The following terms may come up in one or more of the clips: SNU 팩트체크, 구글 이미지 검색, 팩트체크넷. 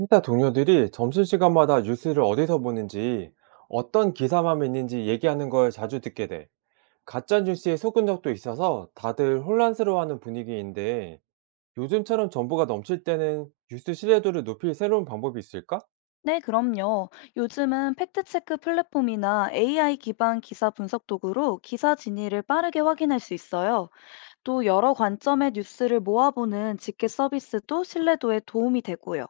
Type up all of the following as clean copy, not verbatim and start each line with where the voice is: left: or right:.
right: 회사 동료들이 점심시간마다 뉴스를 어디서 보는지, 어떤 기사만 믿는지 얘기하는 걸 자주 듣게 돼. 가짜 뉴스에 속은 적도 있어서 다들 혼란스러워하는 분위기인데, 요즘처럼 정보가 넘칠 때는 뉴스 신뢰도를 높일 새로운 방법이 있을까?
left: 네, 그럼요. 요즘은 팩트체크 플랫폼이나 AI 기반 기사 분석 도구로 기사 진위를 빠르게 확인할 수 있어요. 또 여러 관점의 뉴스를 모아보는 집계 서비스도 신뢰도에 도움이 되고요.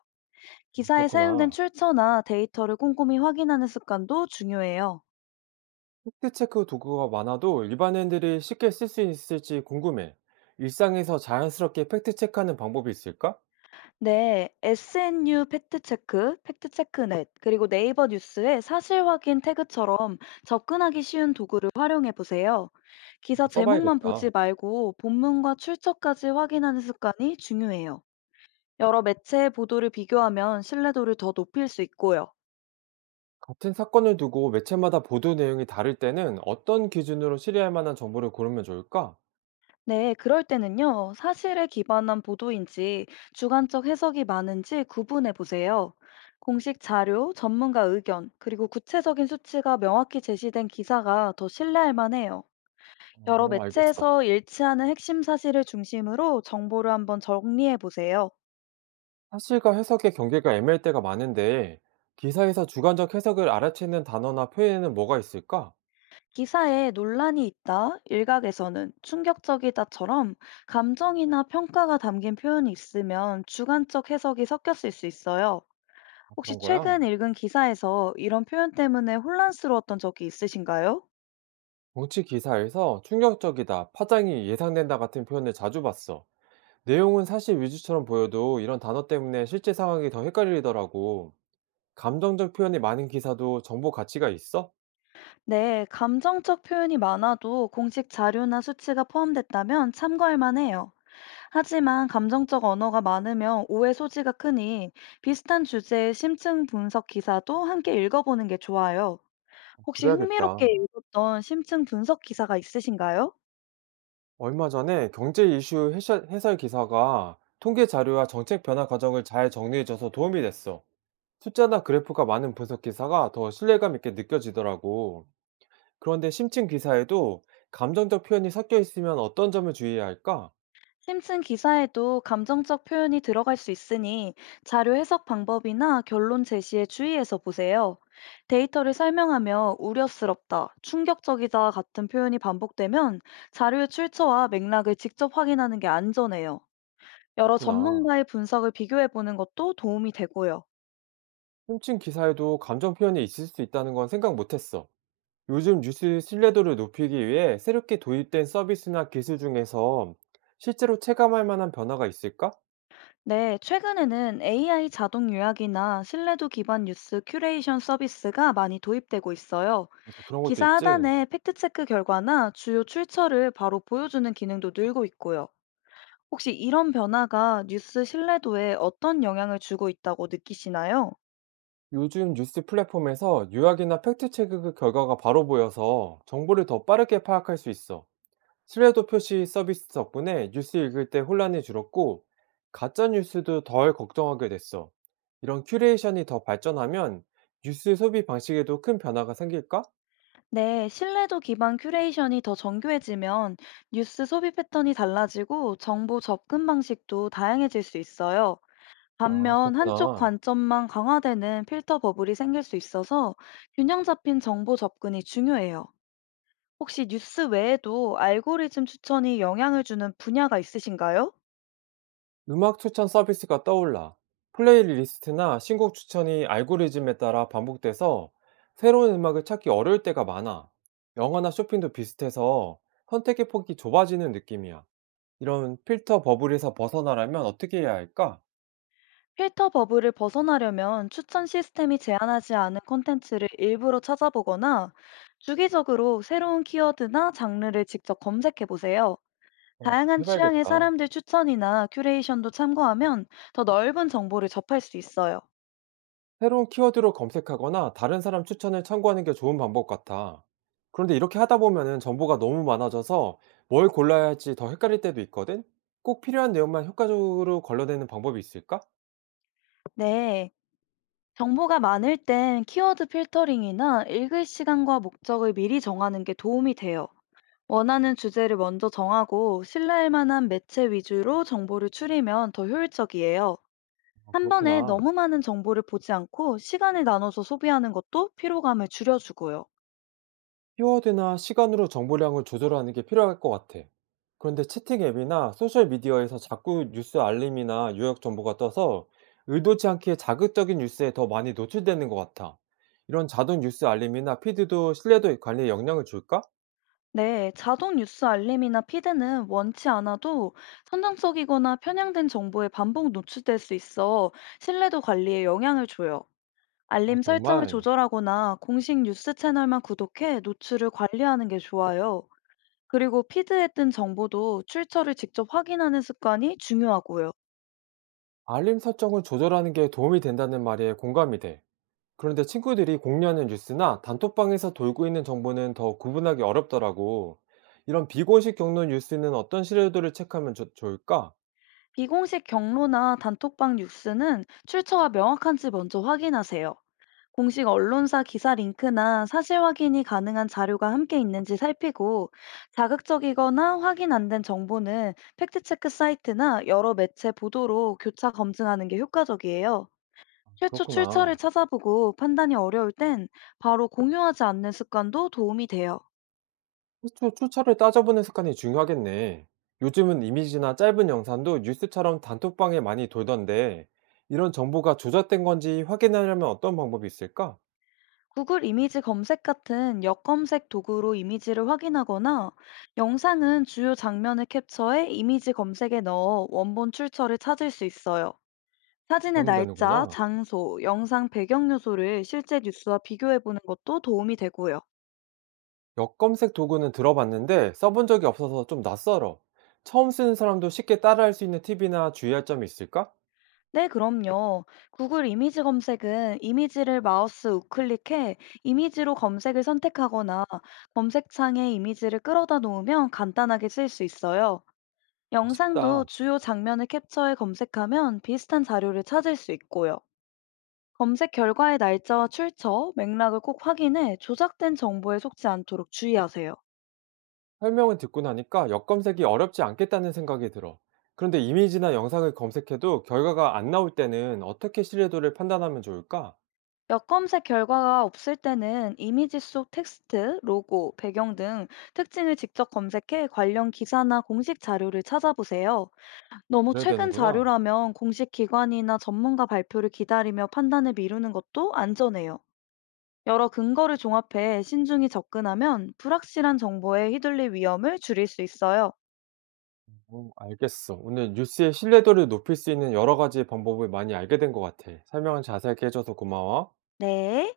right: 아,
left: 기사에 사용된
right: 그렇구나.
left: 출처나 데이터를 꼼꼼히 확인하는 습관도 중요해요.
right: 팩트체크 도구가 많아도 일반인들이 쉽게 쓸 수 있을지 궁금해. 일상에서 자연스럽게 팩트체크하는 방법이 있을까?
left: 네, SNU 팩트체크, 팩트체크넷, 그리고 네이버 뉴스의 사실 확인 태그처럼 접근하기 쉬운 도구를 활용해 보세요. 기사 제목만 보지
right: 써봐야겠다.
left: 말고 본문과 출처까지 확인하는 습관이 중요해요. 여러 매체의 보도를 비교하면 신뢰도를 더 높일 수 있고요.
right: 같은 사건을 두고 매체마다 보도 내용이 다를 때는 어떤 기준으로 신뢰할 만한 정보를 고르면 좋을까?
left: 네, 그럴 때는요, 사실에 기반한 보도인지 주관적 해석이 많은지 구분해 보세요. 공식 자료, 전문가 의견, 그리고 구체적인 수치가 명확히 제시된 기사가 더 신뢰할 만해요. 여러
right: 어, 알겠어.
left: 매체에서 일치하는 핵심 사실을 중심으로 정보를 한번 정리해 보세요.
right: 사실과 해석의 경계가 애매할 때가 많은데, 기사에서 주관적 해석을 알아채는 단어나 표현에는 뭐가 있을까?
left: 기사에 논란이 있다, 일각에서는 충격적이다처럼 감정이나 평가가 담긴 표현이 있으면 주관적 해석이 섞였을 수 있어요.
right: 아,
left: 혹시
right: 그런 거야.
left: 최근 읽은 기사에서 이런 표현 때문에 혼란스러웠던 적이 있으신가요?
right: 정치 기사에서 충격적이다, 파장이 예상된다 같은 표현을 자주 봤어. 내용은 사실 위주처럼 보여도 이런 단어 때문에 실제 상황이 더 헷갈리더라고. 감정적 표현이 많은 기사도 정보 가치가 있어?
left: 네, 감정적 표현이 많아도 공식 자료나 수치가 포함됐다면 참고할 만해요. 하지만 감정적 언어가 많으면 오해 소지가 크니 비슷한 주제의 심층 분석 기사도 함께 읽어보는 게 좋아요. 혹시 흥미롭게
right: 그래야겠다.
left: 읽었던 심층 분석 기사가 있으신가요?
right: 얼마 전에 경제 이슈 해설 기사가 통계 자료와 정책 변화 과정을 잘 정리해줘서 도움이 됐어. 숫자나 그래프가 많은 분석 기사가 더 신뢰감 있게 느껴지더라고. 그런데 심층 기사에도 감정적 표현이 섞여 있으면 어떤 점을 주의해야 할까?
left: 심층 기사에도 감정적 표현이 들어갈 수 있으니 자료 해석 방법이나 결론 제시에 주의해서 보세요. 데이터를 설명하며 우려스럽다, 충격적이다 같은 표현이 반복되면 자료의 출처와 맥락을 직접 확인하는 게 안전해요. 여러
right: 그렇구나.
left: 전문가의 분석을 비교해 보는 것도 도움이 되고요.
right: 심층 기사에도 감정 표현이 있을 수 있다는 건 생각 못했어. 요즘 뉴스 신뢰도를 높이기 위해 새롭게 도입된 서비스나 기술 중에서 실제로 체감할 만한 변화가 있을까?
left: 네, 최근에는 AI 자동 요약이나 신뢰도 기반 뉴스 큐레이션 서비스가 많이 도입되고 있어요.
right: 그런 것도
left: 기사
right: 있지.
left: 하단에 팩트체크 결과나 주요 출처를 바로 보여주는 기능도 늘고 있고요. 혹시 이런 변화가 뉴스 신뢰도에 어떤 영향을 주고 있다고 느끼시나요?
right: 요즘 뉴스 플랫폼에서 요약이나 팩트체크 결과가 바로 보여서 정보를 더 빠르게 파악할 수 있어. 신뢰도 표시 서비스 덕분에 뉴스 읽을 때 혼란이 줄었고, 가짜 뉴스도 덜 걱정하게 됐어. 이런 큐레이션이 더 발전하면 뉴스 소비 방식에도 큰 변화가 생길까?
left: 네, 신뢰도 기반 큐레이션이 더 정교해지면 뉴스 소비 패턴이 달라지고 정보 접근 방식도 다양해질 수 있어요.
right: 아,
left: 반면 한쪽
right: 그렇구나.
left: 관점만 강화되는 필터 버블이 생길 수 있어서 균형 잡힌 정보 접근이 중요해요. 혹시 뉴스 외에도 알고리즘 추천이 영향을 주는 분야가 있으신가요?
right: 음악 추천 서비스가 떠올라. 플레이리스트나 신곡 추천이 알고리즘에 따라 반복돼서 새로운 음악을 찾기 어려울 때가 많아. 영화나 쇼핑도 비슷해서 선택의 폭이 좁아지는 느낌이야. 이런 필터 버블에서 벗어나려면 어떻게 해야 할까?
left: 필터 버블을 벗어나려면 추천 시스템이 제한하지 않은 콘텐츠를 일부러 찾아보거나 주기적으로 새로운 키워드나 장르를 직접 검색해 보세요.
right: 어, 그렇게
left: 다양한 취향의
right: 해봐야겠다.
left: 사람들 추천이나 큐레이션도 참고하면 더 넓은 정보를 접할 수 있어요.
right: 새로운 키워드로 검색하거나 다른 사람 추천을 참고하는 게 좋은 방법 같아. 그런데 이렇게 하다 보면은 정보가 너무 많아져서 뭘 골라야 할지 더 헷갈릴 때도 있거든? 꼭 필요한 내용만 효과적으로 걸러내는 방법이 있을까?
left: 네. 정보가 많을 땐 키워드 필터링이나 읽을 시간과 목적을 미리 정하는 게 도움이 돼요. 원하는 주제를 먼저 정하고 신뢰할 만한 매체 위주로 정보를 추리면 더 효율적이에요.
right: 아,
left: 한 번에
right: 그렇구나.
left: 너무 많은 정보를 보지 않고 시간을 나눠서 소비하는 것도 피로감을 줄여주고요.
right: 키워드나 시간으로 정보량을 조절하는 게 필요할 것 같아. 그런데 채팅 앱이나 소셜미디어에서 자꾸 뉴스 알림이나 요약 정보가 떠서 의도치 않게 자극적인 뉴스에 더 많이 노출되는 것 같아. 이런 자동 뉴스 알림이나 피드도 신뢰도 관리에 영향을 줄까?
left: 네, 자동 뉴스 알림이나 피드는 원치 않아도 선정적이거나 편향된 정보에 반복 노출될 수 있어 신뢰도 관리에 영향을 줘요.
right: 아,
left: 알림 설정을
right: 정말.
left: 조절하거나 공식 뉴스 채널만 구독해 노출을 관리하는 게 좋아요. 그리고 피드에 뜬 정보도 출처를 직접 확인하는 습관이 중요하고요.
right: 알림 설정을 조절하는 게 도움이 된다는 말에 공감이 돼. 그런데 친구들이 공유하는 뉴스나 단톡방에서 돌고 있는 정보는 더 구분하기 어렵더라고. 이런 비공식 경로 뉴스는 어떤 시료도를 체크하면 좋을까?
left: 비공식 경로나 단톡방 뉴스는 출처가 명확한지 먼저 확인하세요. 공식 언론사 기사 링크나 사실 확인이 가능한 자료가 함께 있는지 살피고 자극적이거나 확인 안 된 정보는 팩트체크 사이트나 여러 매체 보도로 교차 검증하는 게 효과적이에요. 최초 출처를
right: 그렇구나.
left: 찾아보고 판단이 어려울 땐 바로 공유하지 않는 습관도 도움이 돼요.
right: 출처를 따져보는 습관이 중요하겠네. 요즘은 이미지나 짧은 영상도 뉴스처럼 단톡방에 많이 돌던데, 이런 정보가 조작된 건지 확인하려면 어떤 방법이 있을까?
left: 구글 이미지 검색 같은 역검색 도구로 이미지를 확인하거나 영상은 주요 장면을 캡처해 이미지 검색에 넣어 원본 출처를 찾을 수 있어요. 사진의
right: 그러면
left: 날짜,
right: 되는구나.
left: 장소, 영상 배경 요소를 실제 뉴스와 비교해 보는 것도 도움이 되고요.
right: 역검색 도구는 들어봤는데 써본 적이 없어서 좀 낯설어. 처음 쓰는 사람도 쉽게 따라할 수 있는 팁이나 주의할 점이 있을까?
left: 네, 그럼요. 구글 이미지 검색은 이미지를 마우스 우클릭해 이미지로 검색을 선택하거나 검색창에 이미지를 끌어다 놓으면 간단하게 쓸 수 있어요.
right: 어,
left: 영상도
right: 쉽다.
left: 주요 장면을 캡처해 검색하면 비슷한 자료를 찾을 수 있고요. 검색 결과의 날짜와 출처, 맥락을 꼭 확인해 조작된 정보에 속지 않도록 주의하세요.
right: 설명을 듣고 나니까 역 검색이 어렵지 않겠다는 생각이 들어. 그런데 이미지나 영상을 검색해도 결과가 안 나올 때는 어떻게 신뢰도를 판단하면 좋을까?
left: 역검색 결과가 없을 때는 이미지 속 텍스트, 로고, 배경 등 특징을 직접 검색해 관련 기사나 공식 자료를 찾아보세요. 너무
right: 그래야
left: 최근
right: 되는구나.
left: 자료라면 공식 기관이나 전문가 발표를 기다리며 판단을 미루는 것도 안전해요. 여러 근거를 종합해 신중히 접근하면 불확실한 정보에 휘둘릴 위험을 줄일 수 있어요.
right: 어, 알겠어. 오늘 뉴스의 신뢰도를 높일 수 있는 여러 가지 방법을 많이 알게 된 것 같아. 설명을 자세하게 해줘서 고마워.
left: 네.